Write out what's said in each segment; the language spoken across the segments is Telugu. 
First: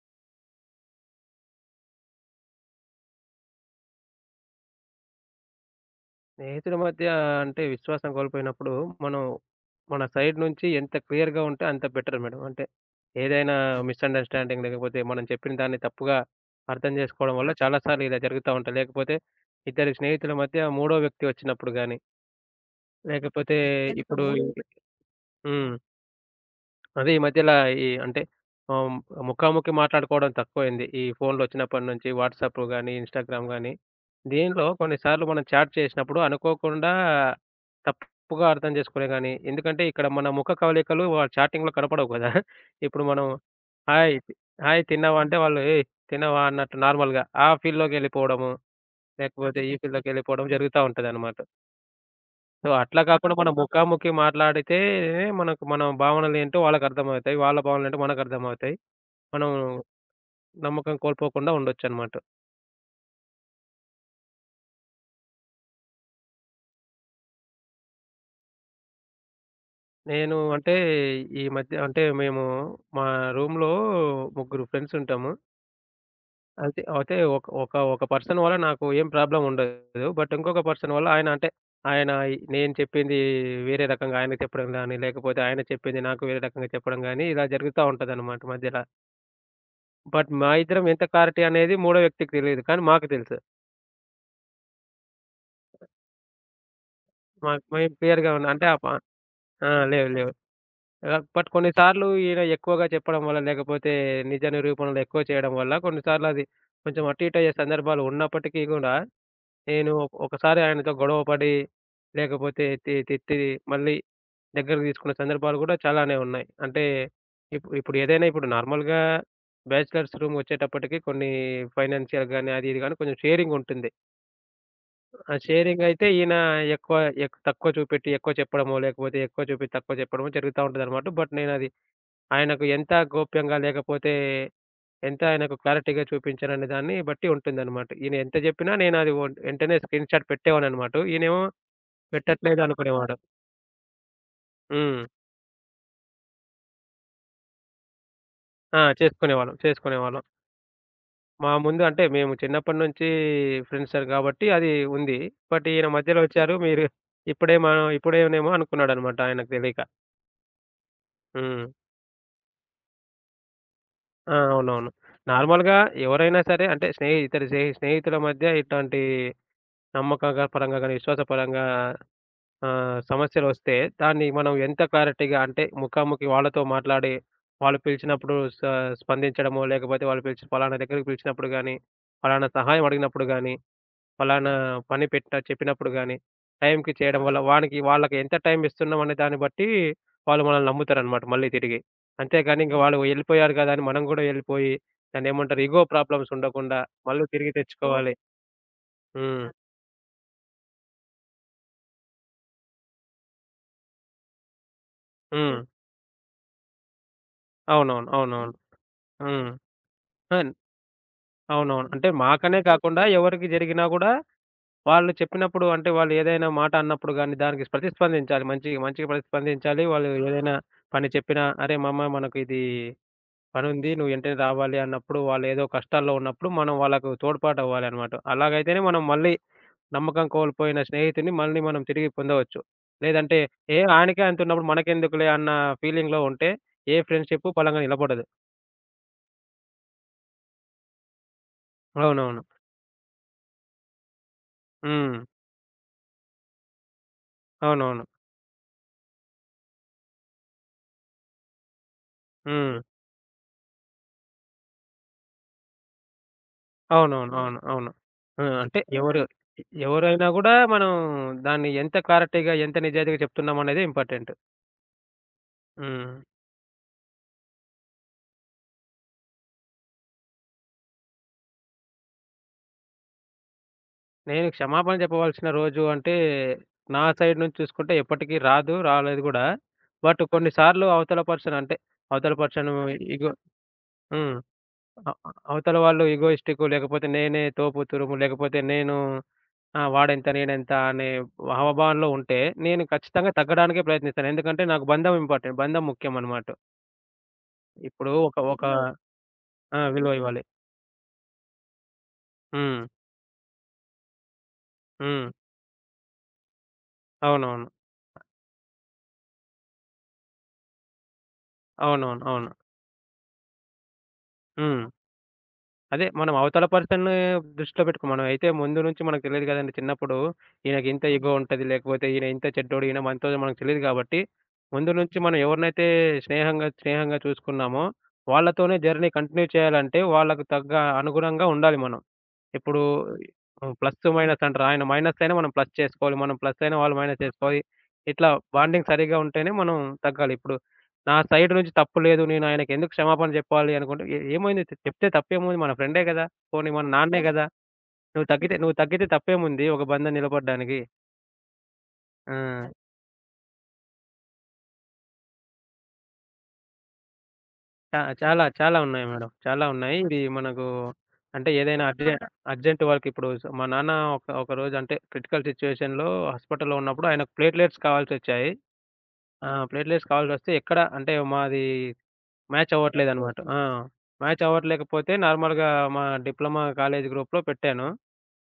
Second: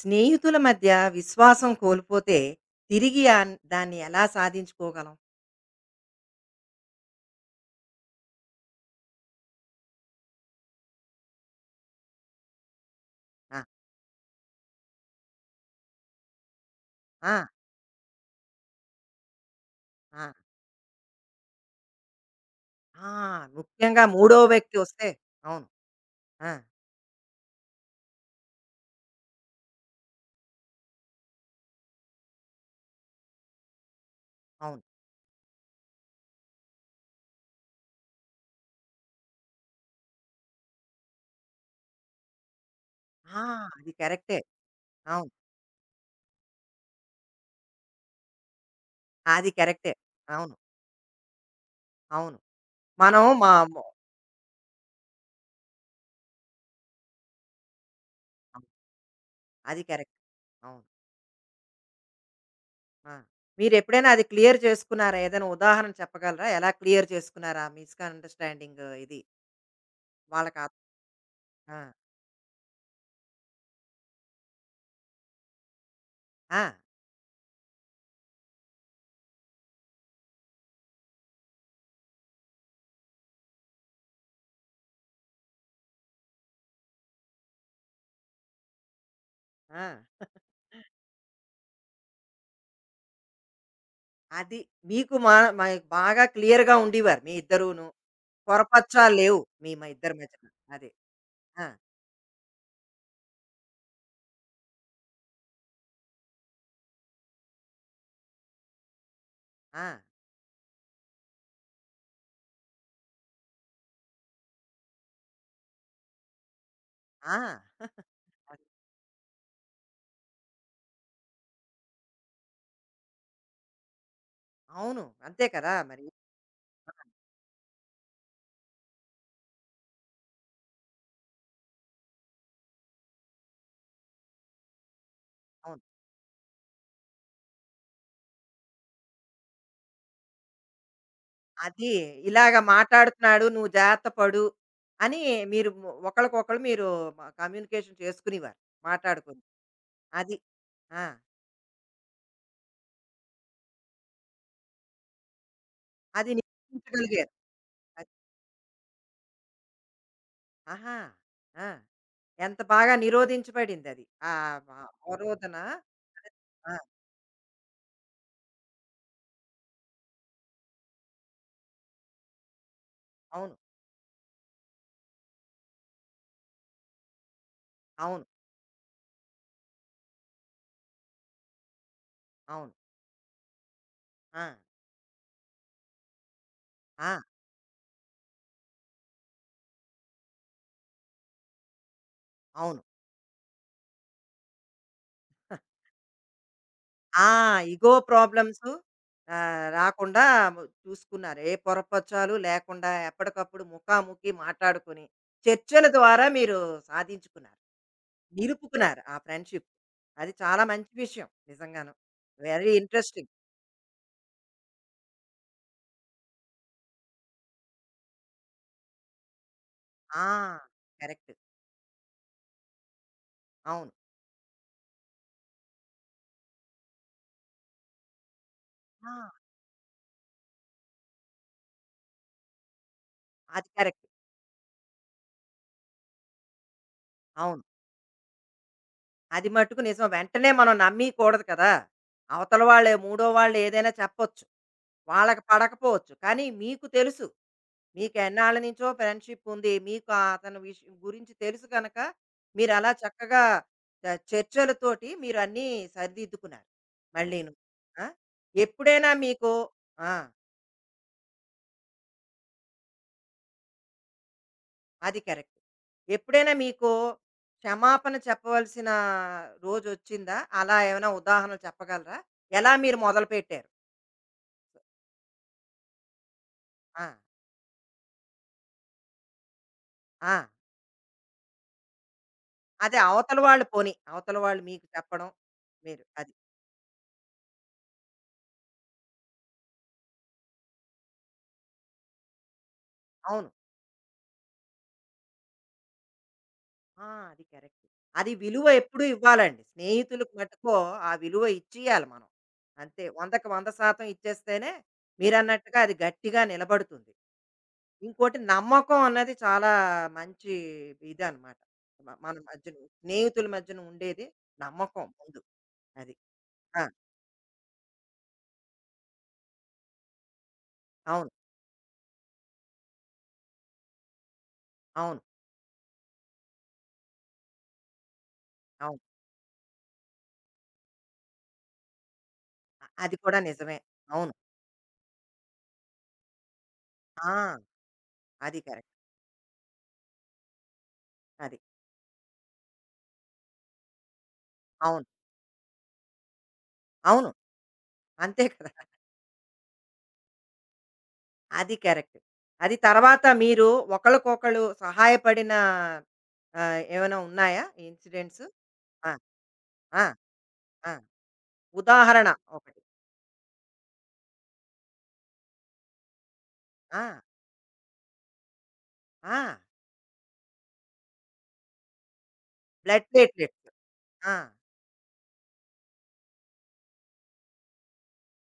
స్నేహితుల మధ్య విశ్వాసం కోల్పోతే తిరిగి దాన్ని ఎలా సాధించుకోగలం? స్నేహితుల మధ్య అంటే విశ్వాసం కోల్పోయినప్పుడు మనం మన సైడ్ నుంచి ఎంత క్లియర్‌గా ఉంటే అంత బెటర్ మేడం. అంటే ఏదైనా ఆ, మిస్‌అండర్‌స్టాండింగ్ లేకపోతే మనం చెప్పిన దాన్ని తప్పుగా అర్థం ఆ, చేసుకోవడం వల్ల చాలా సార్లు ఇలా జరుగుతా ఉంటాయి. లేకపోతే ఇద్దరు ఆ, స్నేహితుల మధ్య మూడో వ్యక్తి వచ్చినప్పుడు గాని, ఆ, లేకపోతే ఖచ్చితంగా ముఖ్యంగా ఇప్పుడు మూడో మూడో వ్యక్తి వ్యక్తి. వస్తే అవును. హ్మ్. ఆ, అదే ఈ మధ్యలా ఈ అంటే ఆహ్, ముఖాముఖి మాట్లాడుకోవడం తక్కువైంది. ఈ ఫోన్‌లొచ్చినప్పటి నుంచి వాట్సాప్ గాని, ఇన్‌స్టాగ్రామ్ గాని, దీనిలో అవును. కొన్నిసార్లు మనం చాట్ చేసినప్పుడు అనుకోకుండా తప్పుగా అర్థం చేసుకునే గాని, ఎందుకంటే ఇక్కడ మన ముఖ కవళికలు వాళ్ళ చాటింగ్‌లో కనపడవు కదా! ఇప్పుడు మనం ఆ, అది హాయ్, తి- కరెక్టే. హాయ్ తిన్నావా? అవును. అంటే వాళ్ళు ఏయ్! తిన్నావా? అన్నట్టు నార్మల్‌గా ఆ ఫీల్‌లోకెళ్ళిపోవడము, అది లేకపోతే ఈ కరెక్టే. ఫీల్‌లోకెళ్ళిపోవడం అవును. జరుగుతా ఉంటదనమాట. అవును. సో, అట్లా మనం కాకుండా మనం ముఖాముఖి మాట్లాడితే మనకు మన భావనలేంటో వాళ్ళకర్థమవుతాయి. వాళ్ళ భావనలేంటో మనకర్థమవుతాయి. మనం అది కరెక్ట్. అవును. నమ్మకం కోల్పోకుండా ఉండొచ్చనమాట. ఆ. మీరు ఎప్పుడైనా అది క్లియర్ చేసుకున్నారా? ఏదైనా ఉదాహరణ చెప్పగలరా? ఎలా క్లియర్ చేసుకున్నారా మిస్అండర్స్టాండింగ్ ఇది నేను వాళ్ళకి? అంటే ఈ ఆ, మధ్య అంటే మేము మా రూమ్‌లో ముగ్గురు ఫ్రెండ్స్ ఉంటాము. ఆ, అయితే అయితే ఒక ఒక ఒక పర్సన్ వల్ల నాకు ఏం ప్రాబ్లమ్ ఉండదు. బట్ ఇంకొక పర్సన్ వల్ల ఆయన అంటే ఆయన ఈ- నేను చెప్పింది వేరే రకంగా ఆయనకి చెప్పడం గాని, లేకపోతే ఆయన చెప్పింది నాకు వేరే రకంగా చెప్పడం గాని ఇలా జరుగుతా ఉంటదనమాట మధ్యల. ఆ. బట్ మా ఇద్దరం ఎంత క్లారిటీ అనేది మూడో వ్యక్తికి తెలీదు. కానీ మాకు తెలుసు. అది. మీకు మా మ బాగా క్లియర్‌గా ఉండేవారు మీ మాకు ఇద్దరూను. మేము క్లియర్‌గా ఉన్న అంటే పొరపచ్చాలు లేవు ఆ! మీ లేవు. ఇద్దరి లేవు. మధ్యన. అది. బట్ ఆ! కొన్ని సార్లు ఈయన ఎక్కువగా చెప్పడం వల్ల, లేకపోతే నిజ నిరూపణలు ఎక్కువ చేయడం వల్ల కొన్నిసార్లు అది కొంచెం అటు ఇటు అయ్యే సందర్భాలు ఉన్నప్పటికీ గూడా, ఆ! నేను ఒకసారి ఆయనతో గొడవ పడి, లేకపోతే తిట్టి మళ్ళీ దగ్గరికి తీసుకున్న సందర్భాలు గూడా చాలానే ఉన్నాయి. అంటే ఆ! ఇప్పుడు ఇప్పుడు ఏదైనా ఇప్పుడు అది. నార్మల్‌గా బ్యాచిలర్స్ రూమ్ వచ్చేటప్పటికి కొన్ని ఫైనాన్షియల్‌గాని అది ఇది గాని కొంచెం షేరింగ్ ఉంటుంది. అవును. ఆ! అంతే కదా! మరి. షేరింగయితే ఈయన ఎక్కువ ఎక్ తక్కువ చూపెట్టి ఎక్కువ చెప్పడమో, లేకపోతే ఎక్కువ చూపెట్టి తక్కువ చెప్పడమో జరుగుతా ఉంటదనమాట. బట్ నేనది ఆయనకు ఎంత గోప్యంగా లేకపోతే, ఎంత ఆయనకు అవును. క్లారిటీగా చూపించాననే దాన్ని బట్టి ఉంటుందనమాట. ఈయన ఎంత జెప్పినా నేనది ఒన్ వెంటనే స్క్రీన్ షాట్ పెట్టేవాడిననమాట. ఈయనేమో అది పెట్టట్లేదు ఇలాగ పెట్టేవారా? అనుకునేవాడు. మాట్లాడుతున్నాడు, నువ్వు జాగ్రత్త పడు హ్మ్. అని మీరు ఒకళ్ళకొకళ్ళు మీరు కమ్యూనికేషన్ చేసుకునేవారు. ఆ! మాట్లాడుకుని. చేసుకునేవాళ్ళం. చేసుకునేవాళ్ళం. అది. ఆ! మా ముందు అంటే మేము చిన్నప్పటి నుంచి ఫ్రెండ్సే గాబట్టి అది ఉంది. బట్ ఈయన మధ్యలో ఓకే. అది ఒచ్చారు మీరు నిరోధించగలిగారు. ఇప్పుడే మనం అది. ఇప్పుడేనేమో అనుకున్నాడనమాట ఆయనకు తెలీక. ఆహా! ఆ! హ్మ్. ఎంత బాగా నిరోధించబడిందది. ఆ! ఆ! వ అవునవును. అవరోధన. నార్మల్‌గా ఎవరైనా సరే ఆ! అంటే ఇద్దరు స్నేహితుల మధ్య ఇట్లాంటి నమ్మకంగా పరంగా గాని, విశ్వాస పరంగా అవును. సమస్యలొస్తే దాన్ని మనం ఎంత క్లారిటీగా అంటే ముఖాముఖి వాళ్ళతో మాట్లాడి, వాళ్ళు అవును. పిలిచినప్పుడు స్పందించడమో, లేకపోతే వాళ్ళు పిలిచి పలానా దగ్గరికి పిలిచినప్పుడు గాని, పలానా అవును. సహాయం అడిగినప్పుడు గాని ఆ! పలానా పని పెట్టిన చెప్పినప్పుడు గాని, టైంకి ఆ! చేయడం వల్ల వానికి వాళ్ళకి ఎంత టైం ఇస్తున్నాం అనే దాన్ని బట్టి వాళ్ళు మనల్ని నమ్ముతారనమాట మళ్ళీ తిరిగి. అంతేగాని ఇంక అవును. వాళ్ళు వెళ్ళిపోయారు కదా! అని మనం గూడా వెళ్ళిపోయి దాన్నేమంటారు ఇగో ప్రాబ్లమ్స్ ఉండకుండా మళ్ళీ ఆ! తిరిగి ఇగో తెచ్చుకోవాలి. ప్రాబ్లమ్స్ హ్మ్. ఆహ్, రాకుండా చూసుకున్నారు. ఏ పొరపచాలు లేకుండా ఎప్పటికప్పుడు ముఖాముఖి మాట్లాడుకుని, హ్మ్. చర్చల ద్వారా మీరు సాధించుకున్నారు. అవునవును. అవునవును. నిలుపుకున్నారు ఆ హ్మ్. ఫ్రెండ్‌షిప్. అది అన్ చాలా మంచి విషయం అవునవును. నిజంగాను. అంటే మాకనే వెరీ కాకుండా ఇంట్రెస్టింగ్. ఎవరికి జరిగినా గూడా వాళ్ళు చెప్పినప్పుడు అంటే వాళ్ళు ఏదైనా మాట అన్నప్పుడు గాని దానికి ప్రతిస్పందించాలి. మంచిగా మంచిగా ప్రతిస్పందించాలి. వాళ్ళు ఆ! ఏదైనా పని కరెక్ట్. చెప్పినా అరే! మామ మనకు ఇది అవును. పనుంది. నువ్వు వెంటనే రావాలి అన్నప్పుడు, వాళ్ళు ఏదో కష్టాల్లో ఉన్నప్పుడు మనం వాళ్ళకు తోడ్పాటవ్వాలనమాట. అలాగైతేనే మనం ఆ! మళ్ళీ నమ్మకం కోల్పోయిన స్నేహితుడిని మళ్ళీ మనం తిరిగి పొందవచ్చు. లేదంటే, అది ఏ కరెక్ట్. ఆయనకే అంతున్నప్పుడు మనకెందుకులే అన్న ఫీలింగ్‌లో ఉంటే, ఏ ఫ్రెండ్‌షిప్పు అవును. బలంగా నిలబడదు. అది మట్టుకు నిజం. వెంటనే మనం నమ్మీయకూడదు కదా! అవునవును. అవతల వాళ్ళే మూడో వాళ్ళు ఏదైనా చెప్పొచ్చు. హ్మ్. వాళ్ళకి పడకపోవచ్చు. కానీ మీకు తెలుసు. అవునవును. మీకు ఎన్నాళ్ళ నుంచో ఫ్రెండ్‌షిప్ ఉంది. మీకు ఆ అతని విష్ గురించి తెలుసు గనక మీరు హ్మ్. అలా చక్కగా ఆహ్, చర్చలతోటి మీరు అన్నీ సరిదిద్దుకున్నారు అవునవును. మళ్ళీను. అవును. అవును. ఆ! ఆ! అంటే ఎప్పుడైనా మీకు ఆ! ఎవరైనా గూడా మనం దాన్ని ఎంత క్లారిటీగా, ఎంత నిజాయితీగా చెప్తున్నామనేదే ఇంపార్టెంట్. అది కరెక్ట్. హ్మ్. ఎప్పుడైనా మీకు క్షమాపణ చెప్పవలసిన రోజొచ్చిందా? అలా ఏమైనా ఉదాహరణలు చెప్పగలరా? ఎలా మీరు మొదలుపెట్టారు? నేను క్షమాపణ చెప్పవలసిన రోజు అంటే, నా ఆ! సైడ్ నుంచి చూసుకుంటే ఎప్పటికి రాదు. రాలేదు గూడా. బట్ ఆ! కొన్నిసార్లు అవతల పర్సన్ అదే ఇగో, అవతల వాళ్ళు పోనీ, హ్మ్. అవతల వాళ్ళు మీకు అ చెప్పడం. అ అవతల మీరు వాళ్ళు అది. ఇగోయిస్టికు లేకపోతే నేనే తోపు తురుము లేకపోతే నేను వాడెంత నేనెంత అనే హావభావంలో ఉంటే, నేను ఖచ్చితంగా అవును. తగ్గడానికే ప్రయత్నిస్తాను. ఎందుకంటే నాకు బంధం ఇంపార్టెంట్. బంధం ముఖ్యం అన్నమాట. ఆ! అది కరెక్ట్. ఇప్పుడు అది ఒక ఒక విలువ విలువ. ఎప్పుడూ ఇవ్వాలండి. ఆ! విలువ ముఖ్యం. స్నేహితులకు ఇవ్వాలి. మటుకు ఆ విలువ ఇచ్చియాలి మనం. హ్మ్. అంతే 100కి 100% ఇచ్చేస్తేనే హ్మ్. మీరన్నట్టుగా అది గట్టిగా నిలబడుతుంది. అవునవును. ఇంకోటి నమ్మకం అన్నది చాలా మంచి ఇదనమాట. అవునవును. మన అవును. మధ్యన స్నేహితుల మధ్యన ఉండేది హ్మ్. నమ్మకం ముందు. అదే అది. మనం అవతల ఆ! పర్సన్‌ని దృష్టిలో పెట్టుకోం. మనం అయితే ముందు నుంచి మనకు తెలీదు గదండీ చిన్నప్పుడు. ఈయనకి ఇంత అవును. ఇగో ఉంటది, లేకపోతే ఈయన ఇంత చెడ్డోడు, ఈయన మంచోడు మనకు తెలీదు గాబట్టి, ముందు నుంచి అవును. మనం ఎవరినైతే స్నేహంగా, స్నేహంగా చూసుకున్నామో వాళ్ళతోనే అవును. జర్నీ కంటిన్యూ చేయాలంటే వాళ్ళకి తగ్గ అనుగుణంగా ఉండాలి మనం. ఇప్పుడు అది కూడా నిజమే. ప్లస్సు, అవును. మైనస్ అంటారు. ఆయన మైనస్ అయినా మనం ప్లస్ చేసుకోవాలి. మనం ప్లస్ అయినా వాళ్ళు మైనస్ ఆ! చేసుకోవాలి. ఇట్లా అది బాండింగ్ కరెక్ట్. సరిగ్గా ఉంటేనే మనం తగ్గాలి. ఇప్పుడు నా సైడ్ అది. నుంచి తప్పు లేదు. నేను ఆయనకెందుకు క్షమాపణ చెప్పాలి అనుకుంటే, "ఏమైంది చె అవును. చెప్తే తప్పేముంది మన ఫ్రెండే గదా! పోనీ మన నాన్నే అవును. గదా! నువ్వు అంతే తగ్గితే కదా! నువ్వు తగ్గితే తప్పేముంది ఒక బంధం నిలబడ్డానికి." అది కరెక్ట్. ఆ! అది తర్వాత మీరు ఒకళ్ళకొకళ్ళు సహాయపడిన ఆహ్, ఏమైనా ఉన్నాయా ఇన్సిడెంట్స్? చాలా చాలా ఉన్నాయి ఆ! మేడం. చాలా ఉన్నాయి. ఆ! ఇది మనకు ఆ! అంటే ఏదైనా ఉదాహరణ ఒకటి. అర్జెంట్ వర్క్ ఇప్పుడు మా నాన్న ఒకరోజు అంటే క్రిటికల్ సిట్యుయేషన్‌లో హాస్పిటల్‌లో ఆ! ఉన్నప్పుడు ఆయనకు ప్లేట్లెట్స్ కావాల్సొచ్చాయి. ఆ! ఆ! ప్లేట్‌లెస్ కావాల్సొస్తే ఎక్కడ అంటే మాది మ్యాచ్ బ్లడ్ అవ్వట్లేదనమాట. మ్యాచవ్వట్లేదు. ప్లేట్‌లెట్స్. ఆ! ఆ! మ్యాచ్ అవ్వట్లేకపోతే నార్మల్‌గా మా డిప్లొమా కాలేజీ గ్రూప్‌లో పెట్టాను.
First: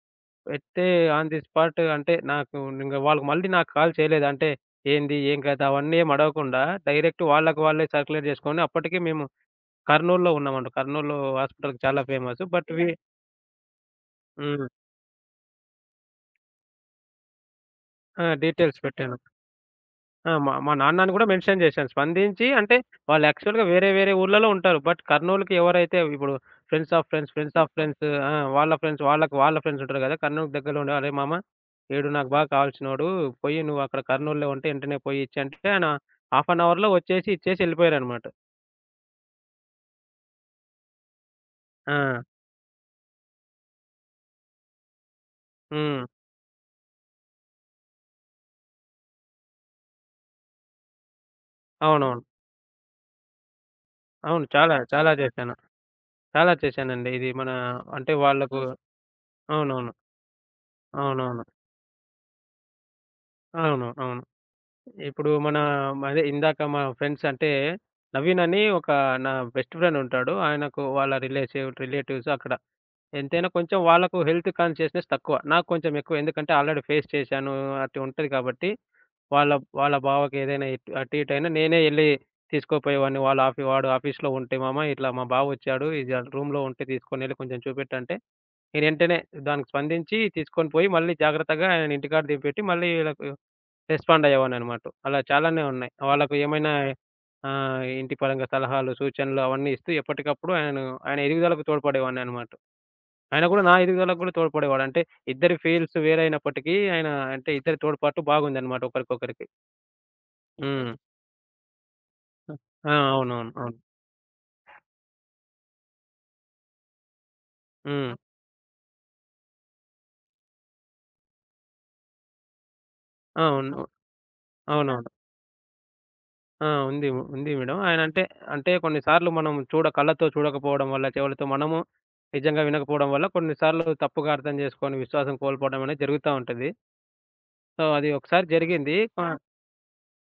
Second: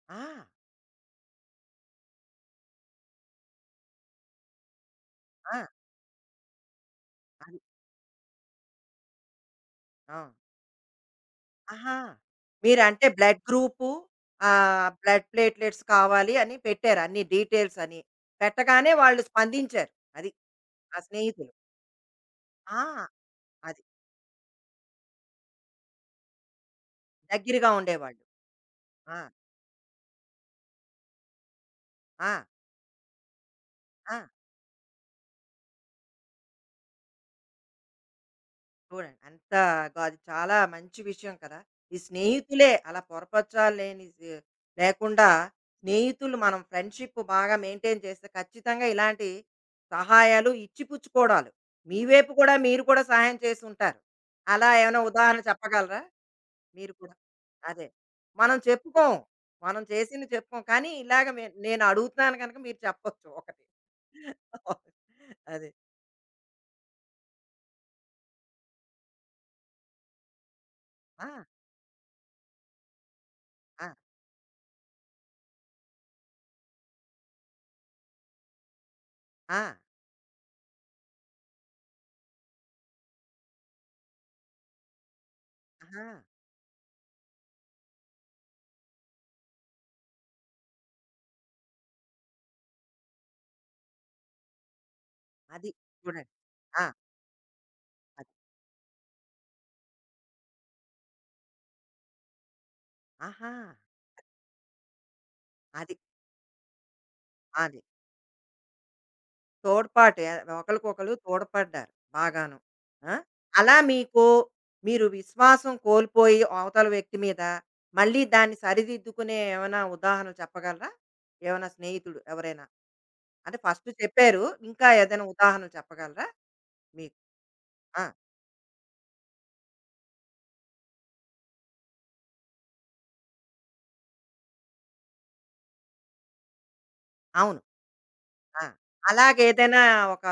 ఆ! పెడితే ఆన్ ది స్పాట్ అంటే నాకు ఇంగ వాళ్ళు మళ్ళీ నాకు కాల్ చేయలేదు. అంటే ఏంది? ఏం ఆ! కథ? అవన్నీ ఏం అడగకుండా డైరెక్ట్ అది. వాళ్ళకి వాళ్ళే సర్క్యులేట్ చేసుకొని అప్పటికి మేము కర్నూలులో అవును. ఉన్నామంట. కర్నూలు హాస్పిటల్ ఆహా! చాలా ఫేమస్. బట్ వి ఇలా మీరంటే బ్లడ్ గ్రూపు, హ్మ్. ఆహ్, బ్లడ్ ప్లేట్‌లెట్స్ కావాలి అని పెట్టారు అన్ని డీటెయిల్స్ అని. ఆ! డీటెయిల్స్ పెట్టగానే పెట్టాను. వాళ్ళు స్పందించారు. అది. ఆ! మా మా ఆ నాన్నని గూడా స్నేహితులు. మెన్షన్ జేశాను. స్పందించి అంటే ఆ! వాళ్ళు యాక్చువల్‌గా అది. వేరే వేరే ఊర్లలో ఉంటారు. బట్ కర్నూలుకి ఎవరైతే ఇప్పుడు friends of friends, friends of దగ్గరగా ఓకే. ఫ్రెండ్స్ ఉండేవాళ్ళు. ఆ! వాళ్ళ ఫ్రెండ్స్ ఆ! వాళ్ళకి వాళ్ళ ఫ్రెండ్స్ ఉంటారు గదా! కర్నూలుకి దగ్గరలో ఉండే "అరే మామ ఈడు నాకు ఆ! బాగా కావాల్సినోడు. పొయ్యి నువ్వు అక్కడ ఆ! కర్నూలులో ఉంటే ఎంటనే పోయి ఇచ్చెయి" అంటే ఆయన హాఫ్ అన్ అవర్‌లో వచ్చేసి ఇచ్చేసి ఎళ్ళిపోయారనమాట. చూడండి అంత అది చాలా మంచి విషయం కదా. ఆ! ఈ స్నేహితులే అలా పొరపచ్చాలు లేని లేకుండా హ్మ్. స్నేహితులు మనం ఫ్రెండ్షిప్ బాగా మెయింటైన్ చేస్తే ఖచ్చితంగా ఇలాంటి సహాయాలు ఇచ్చిపుచ్చుకోవడాలు. మీ అవునవును. వైపు కూడా మీరు కూడా సహాయం చేసి ఉంటారు. అవును. అలా చాలా ఏమైనా చాలా ఉదాహరణ జేశాను. చెప్పగలరా చాలా మీరు చేశానండి. కూడా? ఇది మన అదే అంటే మనం వాళ్ళకు చెప్పుకోం. మనం అవునవును. చేసిన చెప్పుకోం కానీ ఇలాగ అవునవును. నేను అడుగుతున్నాను కనుక మీరు చెప్పొచ్చు ఒకటి. అవును. అవును. ఇప్పుడు మన అదే అదే ఇందాక మా ఫ్రెండ్స్ అంటే, నవీన్ అని ఒక నా బెస్ట్ ఫ్రెండ్ ఉంటాడు. ఆయనకు వాళ్ళ ఆ, రిలేటివ్స్ అక్కడ. ఎంతైనా కొంచెం ఆ, వాళ్ళకు హెల్త్ కాన్షియస్‌నెస్ తక్కువ. నాకు కొంచెం ఎక్కువ. ఎందుకంటే ఆల్రెడీ ఫేస్ చేశాను. అటు ఉంటది కాబట్టి, వాళ్ళ ఆ, వాళ్ళ బావకి ఏదైనా ఇటు అటు ఇటు అయినా నేనే ఎళ్లి తీసుకోపోయేవాడిని. వాళ్ళ వాడు ఆఫీస్‌లో ఉంటే మామ ఇట్లా మా బావ వచ్చాడు. ఆహా. ఇది రూమ్‌లో ఉంటే తీసుకొనెళ్ళి కొంచెం చూపెట్టంటే, నేను వెంటనే దానికి స్పందించి తీసుకొని పోయి మళ్ళీ జాగ్రత్తగా ఆయన ఇంటికాడ దింపెట్టి మళ్ళీ వీళ్ళకి రెస్పాండ్ అయ్యేవాడిననమాట. అలా చాలానే అది ఉన్నాయి. చూడండి. వాళ్ళకు ఏమైనా ఆ! ఇంటి అది. పరంగా సలహాలు, సూచనలు అవన్నీ ఇస్తూ ఎప్పటికప్పుడు ఆయనను ఆయన ఎదుగుదలకు తోడ్పడేవాడిననమాట. ఆయన ఆహా! కూడా నా ఎదుగుదలకు కూడా తోడ్పడేవాడు. అంటే ఇద్దరి అది. ఫీల్డ్స్ వేరైనప్పటికీ ఆయన అంటే అది. ఇద్దరి తోడ్పాటు బాగుందనమాట ఒకరికొకరికి. తోడ్పాటు హ్మ్. ఒకళ్ళకొకళ్ళు తోడ్పడ్డారు బాగాను. ఆ! ఆ! అవునవును. అలా అవును. మీకు మీరు విశ్వాసం కోల్పోయి అవతల వ్యక్తి మీద హ్మ్. మళ్ళీ దాన్ని సరిదిద్దుకునే ఏమైనా ఉదాహరణలు చెప్పగలరా? ఏమైనా స్నేహితుడు ఎవరైనా? ఆ! అంటే అవును. ఫస్ట్ చెప్పారు. ఇంకా అవునవును. ఏదైనా ఉదాహరణలు చెప్పగలరా? ఆ! ఉంది. మీకు? ఉంది మేడం. ఆ! ఆయనంటే అంటే అంటే కొన్ని సార్లు మనం కళ్ళతో చూడకపోవడం వల్ల, చెవులతో మనము నిజంగా వినకపోవడం వల్ల కొన్నిసార్లు తప్పుగా అర్థం చేసుకొని విశ్వాసం కోల్పోవడం అనేది జరుగుతా ఉంటది. అవును. సో, అది ఒకసారి ఆ! జరిగింది. ఆ! అలాగేదైనా ఒక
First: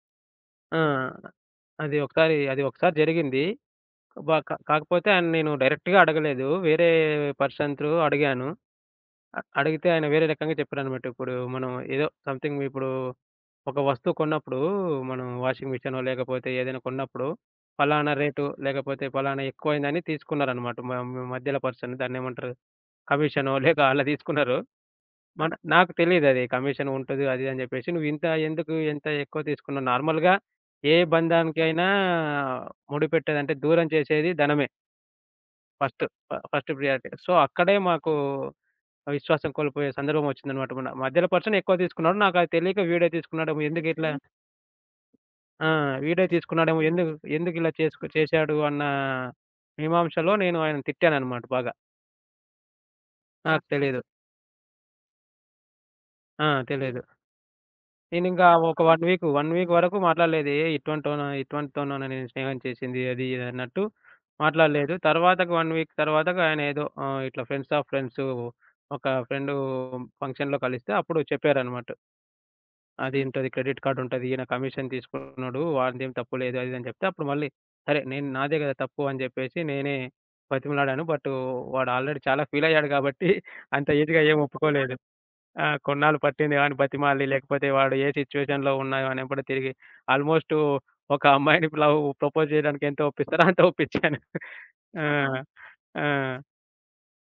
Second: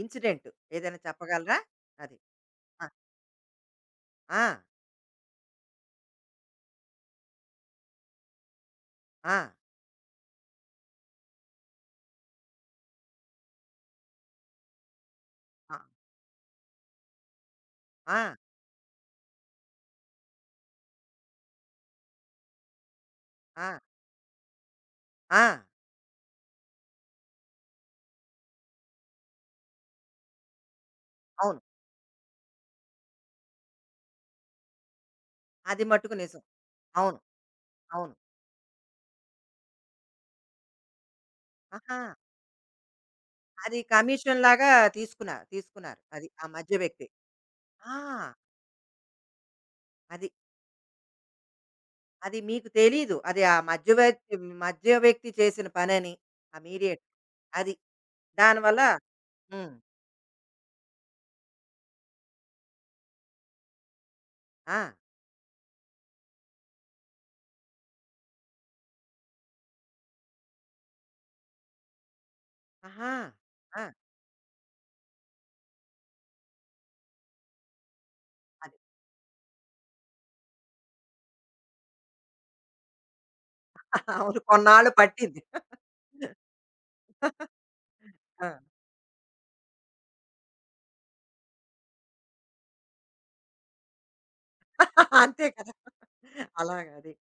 ఇన్సిడెంట్ ఆ! ఏదైనా ఆ! చెప్పగలరా? అది అది. ఒకసారి అది ఆ! ఒకసారి జరిగింది. బ ఆ! కా కాకపోతే ఆయన నేను డైరెక్ట్‌గా అడగలేదు. వేరే పర్సన్ త్రూ అడిగాను. ఆ! అడిగితే ఆయన వేరే రకంగా చెప్పారనమాట. ఇప్పుడు మనం ఏదో సంథింగ్ ఇప్పుడు ఒక వస్తువు కొన్నప్పుడు మనం వాషింగ్ ఆ! మిషనో లేకపోతే ఏదైనా కొన్నప్పుడు పలానా ఆ! రేటు లేకపోతే పలానా ఎక్కువైందని తీసుకున్నారనమాట. మ మ మధ్యలో పర్సన్ దాన్నేమంటారు కమిషనో ఆ! లేక అలా తీసుకున్నారు. ఆ! నాకు తెలీదది. కమిషన్ ఉంటది అది అని జెప్పేసి. నువ్వింత ఎందుకు ఇంత ఎక్కువ తీసుకున్నావు? నార్మల్‌గా ఏ అవును. బంధానికైనా ముడిపెట్టేదంటే దూరం చేసేది ధనమే అది ఫస్ట్. మట్టుకు నిజం. First priority. అవును. సో, అక్కడే అవును. మాకు విశ్వాసం కోల్పోయే సందర్భం వచ్చిందనమాట. మన మధ్యలో పర్సన్ ఎక్కువ ఆహా! తీసుకున్నాడు. నాకది తెలియక వీడే తీసుకున్నాడేమో అది ఎందుకిట్లా హ్మ్. కమిషన్‌లాగా తీసుకున్నారు. ఆ! తీసుకున్నారు. వీడే అది ఆ మధ్య తీసుకున్నాడేమో వ్యక్తి. ఎందుకిలా ఆ! చేశాడు అన్న అది. మీమాంసలో నేను ఆయనను తిట్టాననమాట బాగా. అది మీకు తెలీదు. అది ఆ నాకు మధ్య తెలీదు. వ్యక్తి మధ్య వ్యక్తి చేసిన పనని. ఆ! ఆ మీడియేట్. తెలీదు. అది. నేనింకా దానివల్ల 1 వీక్, 1 వీక్ హ్మ్. వరకు మాట్లాడలేదు. ఏ ఇటువంటితోనా నేను స్నేహం చేసింది అది ఇది అన్నట్టు ఆ! మాట్లాడలేదు. తర్వాతకి 1 వీక్ తర్వాతకి ఆయన ఏదో ఇట్లా ఫ్రెండ్స్ ఆఫ్ ఫ్రెండ్స్ ఒక ఫ్రెండు ఫంక్షన్‌లో కలిస్తే అప్పుడు చెప్పారనమాట. ఆహా! అది ఉంటది క్రెడిట్ ఆ! కార్డ్ ఉంటది. ఈయన కమిషన్ తీసుకున్నాడు. వానిదేం తప్పు లేదు అది ఇది అని చెప్తే అప్పుడు మళ్ళీ సరే నేను నాదే కదా అది. తప్పు అని చెప్పేసి నేనే బతిమలాడాను. బట్ వాడు ఆల్రెడీ చాలా ఫీల్ అయ్యాడు కాబట్టి అంత ఈజీగా ఏం అవును. కొన్నాళ్ళు ఒప్పుకోలేదు. పట్టింది. ఆ! కొన్నాళ్ళు పట్టింది వాడిని బతిమాలి, లేకపోతే వాడు ఏ ఆ! సిట్యుయేషన్‌లో ఉన్నా వాని వెంబడి తిరిగి ఆల్మోస్ట్ ఒక అమ్మాయిని లవ్ ప్రపోజ్ చేయడానికి ఎంత ఒప్పిస్తారో అంత ఒప్పించాను. ఆ! అంతే కదా! ఆహా! ఆ! అలాగ అది.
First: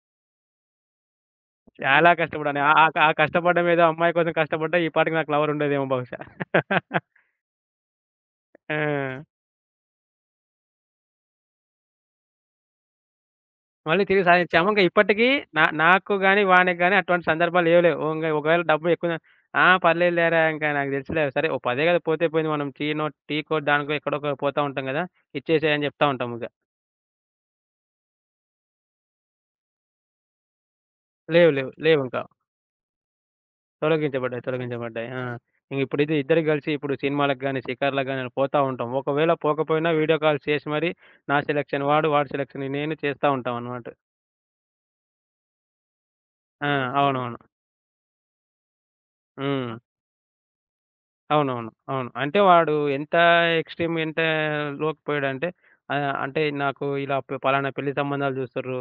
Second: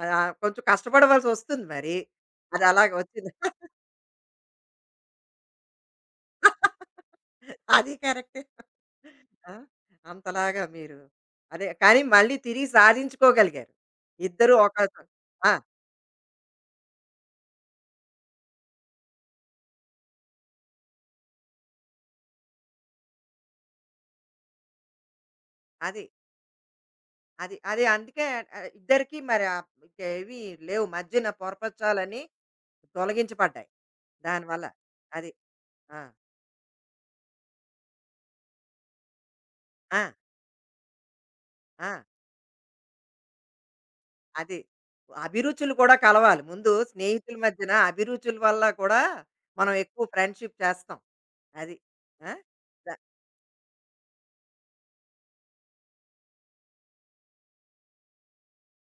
ఆహ్, కొంచెం కష్టపడవలసొస్తుంది మరి. చాలా కష్టపడ్డాను. అది ఆ ఆ అలాగ ఆ వచ్చింది. కష్టపడడం ఏదో అమ్మాయి కోసం కష్టపడ్డా ఈ పాటికి నాకు లవర్ ఉండేదేమో బహుశా. అది కరెక్టే. ఆ! ఆ! అంతలాగా మీరు అదే కానీ మళ్ళీ తిరిగి సాధించుకోగలిగారు. మళ్ళీ తిరిగి ఇద్దరు సాధించాము. ఒక ఇంక ఇప్పటికి ఆ! నాకు గాని, వానికి గాని అటువంటి సందర్భాలు ఏవి లేవు. ఇంగ ఒకవేళ డబ్బు ఎక్కువ ఆ! పర్లేదు లేరా ఇంకా నాకు తెలుసులే సరే ఓ పదే కదా పోతే పోయింది మనం టీనో టీకో దానికో ఎక్కడో ఒక పోతా ఉంటాం కదా! ఇచ్చేసేయ్ అని అది. చెప్తా ఉంటాం ఇక. అది. అది అందుకే ఆహ్, ఇద్దరికీ మరి ఆహ్, ఇవి లేవు మధ్యన లేవు. లేవు. పొరపచ్చాలన్నీ లేవింకా. తొలగించబడ్డాయి. తొలగించబడ్డాయి. దానివల్ల. తొలగించబడ్డాయి. ఆ! అది. ఆ! ఇంగిప్పుడైతే ఇద్దరు కలిసి ఇప్పుడు సినిమాలకు గాని, షికార్లకు గాని పోతా ఉంటాం. ఒకవేళ పోకపోయినా ఆ! వీడియో కాల్స్ చేసి మరి నా సెలక్షన్ ఆ! వాడు, వాడి సెలక్షన్ నేను చేస్తా ఉంటామనమాట. అది. అభిరుచులు కూడా కలవాలి. ఆ! ముందు స్నేహితుల అవునవును. మధ్యన అభిరుచుల వల్ల కూడా హ్మ్. మనం ఎక్కువ ఫ్రెండ్‌షిప్ చేస్తాం. ఆ! అవునవును. అది. అవును. ఆ! అంటే వాడు ద ఎంత లోకి పోయాడంటే అంటే నాకు ఇలా పలానా పెళ్లి సంబంధాలు చూస్తుర్రు.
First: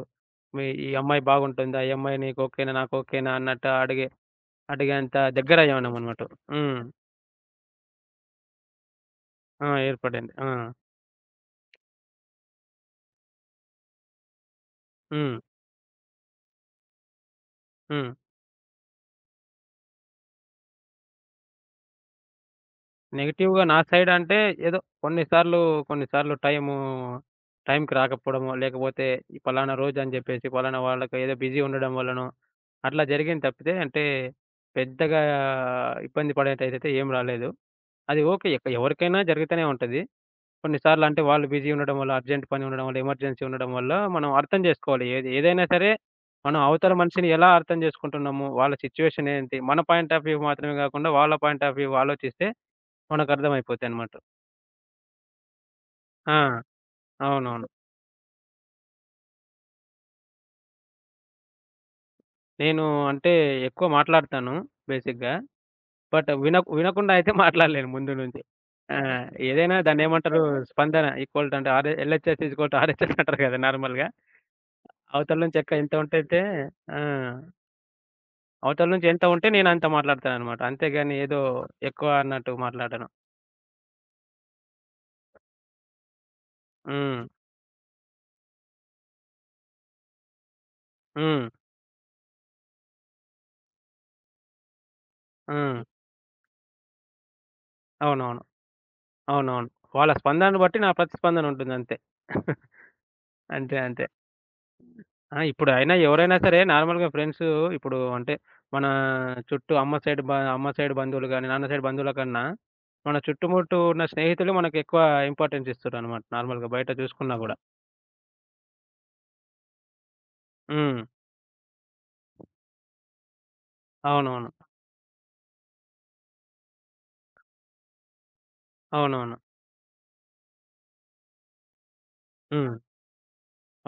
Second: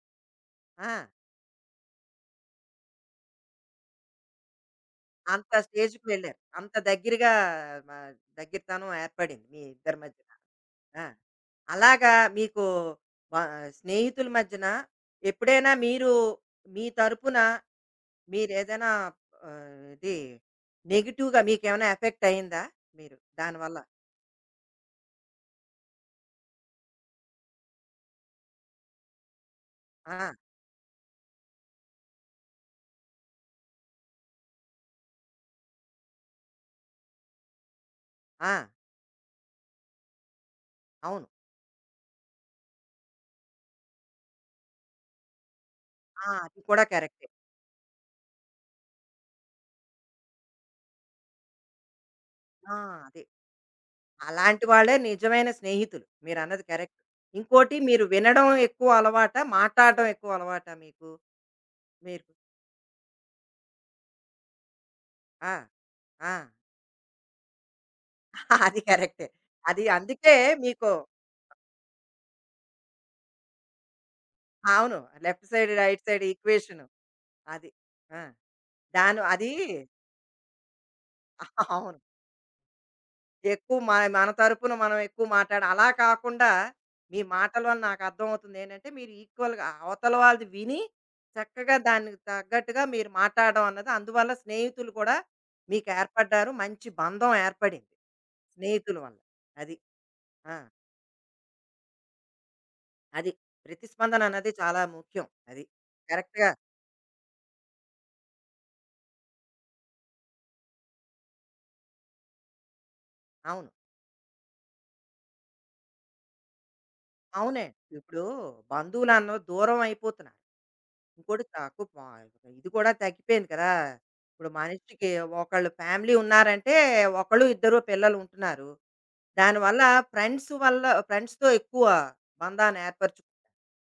మీ ఈ ఆ! అమ్మాయి బాగుంటుందా? ఈ అమ్మాయి నీకు ఓకేనా? నాకు ఓకేనా? అన్నట్టు అడిగేంత అంత స్టేజ్‌కి దగ్గరయ్యామనమాట. వెళ్లారు. అంత హ్మ్. దగ్గరగా మ దగ్గిరతనం ఏర్పడింది మీ ఆ! ఇద్దరి మధ్యన. ఏర్పడింది. ఆ! ఆ! అలాగా మీకు వ స్నేహితుల మధ్యన హ్మ్. ఎప్పుడైనా మీరు మీ తరపున హ్మ్. మీరేదైనా ఆహ్, ఇది నెగెటివ్‌గా మీకేమైనా ఎఫెక్ట్ అయిందా? మీరు నెగెటివ్‌గా దానివల్ల? నా సైడ్ అంటే ఏదో కొన్నిసార్లు, కొన్నిసార్లు టైము, టైంకి రాకపోవడమో, లేకపోతే ఈ పలానా రోజని ఆ! జెప్పేసి, పలానా వాళ్ళకి ఏదో బిజీ ఉండడం వల్లనో, అట్లా జరిగింది తప్పితే అంటే పెద్దగా ఇబ్బంది పడేటైతే ఏం రాలేదు. అది ఓకే. ఆ! ఎవరికైనా జరుగుతూనే ఉంటది. కొన్నిసార్లు అంటే అవును. వాళ్ళు బిజీ ఉండడం వల్ల, అర్జెంట్ పని ఉండడం వల్ల, ఎమర్జెన్సీ ఉండడం వల్ల మనం అర్థం జేసుకోవాలి. ఏది ఏదైనా సరే ఆ! అది మనం కూడా అవతల కరెక్టే. మనిషిని ఎలా అర్థం జేసుకుంటున్నాము, వాళ్ళ సిట్యుయేషన్ ఏంటి, మన పాయింట్ ఆఫ్ వ్యూ మాత్రమే గాకుండా వాళ్ళ పాయింట్ ఆఫ్ వ్యూ ఆలోచిస్తే ఆ! అదే. మనకర్థమైపోతాయనమాట. అలాంటి వాళ్ళే నిజమైన స్నేహితులు. ఆ! మీరన్నది కరెక్ట్. అవునవును. ఇంకోటి మీరు వినడం ఎక్కువ అలవాటా? మాట్లాడడం ఎక్కువ అలవాటా మీకు? మీరు నేను అంటే ఎక్కువ మాట్లాడతాను బేసిక్‌గా. ఆ! బట్ ఆ! వినకుండా అయితే మాట్లాడలేను ముందు నుంచి. అది ఆ! కరెక్టే. ఏదైనా అది అందుకే దాన్నేమంటారు మీకు స్పందన ఈక్వల్ టు అంటే LHS is equal to RHS అంటారు కదా! నార్మల్‌గా. అవును. అవతల లెఫ్ట్ నుంచి సైడ్, ఎంత రైట్ సైడ్ ఉంటైతే ఈక్వేషను ఆ! అది. ఆ! అవతల నుంచి దాని ఎంత ఉంటే అది నేను అంత మాట్లాడతాననమాట. అంతేగాని ఏదో అవును. ఎక్కువ అన్నట్టు మాట్లాడను. ఎక్కువ మన తరపున మనం ఎక్కువ మాట్లాడ అలా కాకుండా మీ హ్మ్. మాటల వల్ల నాకు అర్థమవుతుంది ఏంటంటే, మీరు ఈక్వల్‌గా అవతల వాళ్ళది విని, హ్మ్. చక్కగా దానికి తగ్గట్టుగా మీరు మాట్లాడడం అన్నది అందువల్ల స్నేహితులు కూడా హ్మ్. మీకు ఏర్పడ్డారు. మంచి బంధం ఏర్పడింది. అవునవును. స్నేహితుల వల్ల. అవునవును. అది. వాళ్ళ ఆ! స్పందనను బట్టి నా ప్రతిస్పందన ఉంటుందంతే. అంతే. అది. అంతే. అంతే. ప్రతిస్పందన అన్నది చాలా ముఖ్యం. ఆ! అది. ఇప్పుడు అయినా ఎవరైనా కరెక్ట్‌గా సరే నార్మల్‌గా ఫ్రెండ్సు ఇప్పుడు అంటే మన చుట్టూ అమ్మ సైడ్ బంధువులు గాని, నాన్న సైడ్ బంధువుల కన్నా మన అవును. చుట్టుముట్టూ ఉన్న స్నేహితులు మనకెక్కువ ఇంపార్టెన్స్ ఇస్తారనమాట నార్మల్‌గా బయట చూసుకున్నా గూడా. అవునే. ఇప్పుడు బంధువులన్నో దూరం అయిపోతున్నారు. హ్మ్. ఇంకోటి తక్కువ ఇది కూడా తగ్గిపోయింది కదా! ఇప్పుడు అవునవును. మనిషికి ఒకళ్ళు ఫ్యామిలీ ఉన్నారంటే ఒకళ్ళు, ఇద్దరు పిల్లలు ఉంటున్నారు. అవునవును. దానివల్ల ఫ్రెండ్స్ వల్ల ఫ్రెండ్స్‌తో ఎక్కువ హ్మ్. బంధాన్ని ఏర్పరచుకు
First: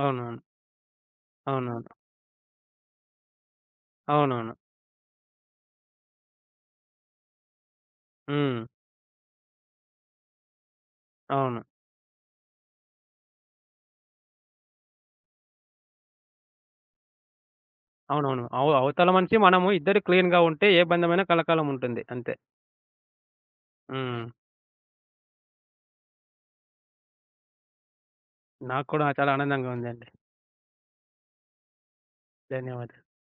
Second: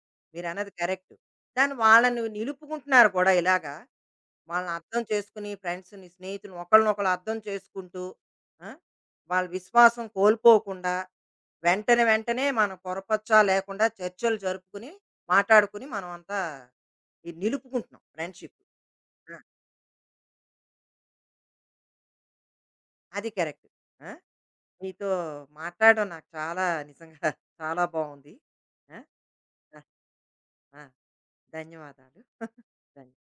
అవునవును. మీరన్నది కరెక్ట్. దాన్ని అవునవును. వాళ్ళని నిలుపుకుంటున్నారు కూడా ఇలాగా. అవునవును. వాళ్ళని అర్థం చేసుకుని ఫ్రెండ్స్‌ని, స్నేహితులను ఒకళ్ళనొకళ్ళు అర్థం చేసుకుంటూ హ్మ్. ఆ! వాళ్ళ విశ్వాసం కోల్పోకుండా అవును. వెంటనే వెంటనే మనం పొరపచ్చా లేకుండా చర్చలు జరుపుకుని, మాటాడుకుని మనం అంతా ఇది నిలుపుకుంటున్నాం అవునవును. ఫ్రెండ్‌షిప్. అవతల మనిషి, ఆ! మనము ఇద్దరు క్లీన్‌గా ఉంటే ఏ బంధమైనా కలకాలం ఉంటుంది. అంతే. అది కరెక్ట్. ఆ! హ్మ్. నీతో మాట్లాడడం నాకు చాలా నిజంగా చాలా బావుంది. నాకు ఆ! కూడా చాలా ఆనందంగా ఆ! ఉందండి. ఆ! ధన్యవాదాలు. ధన్యవాదాలు. ధన్య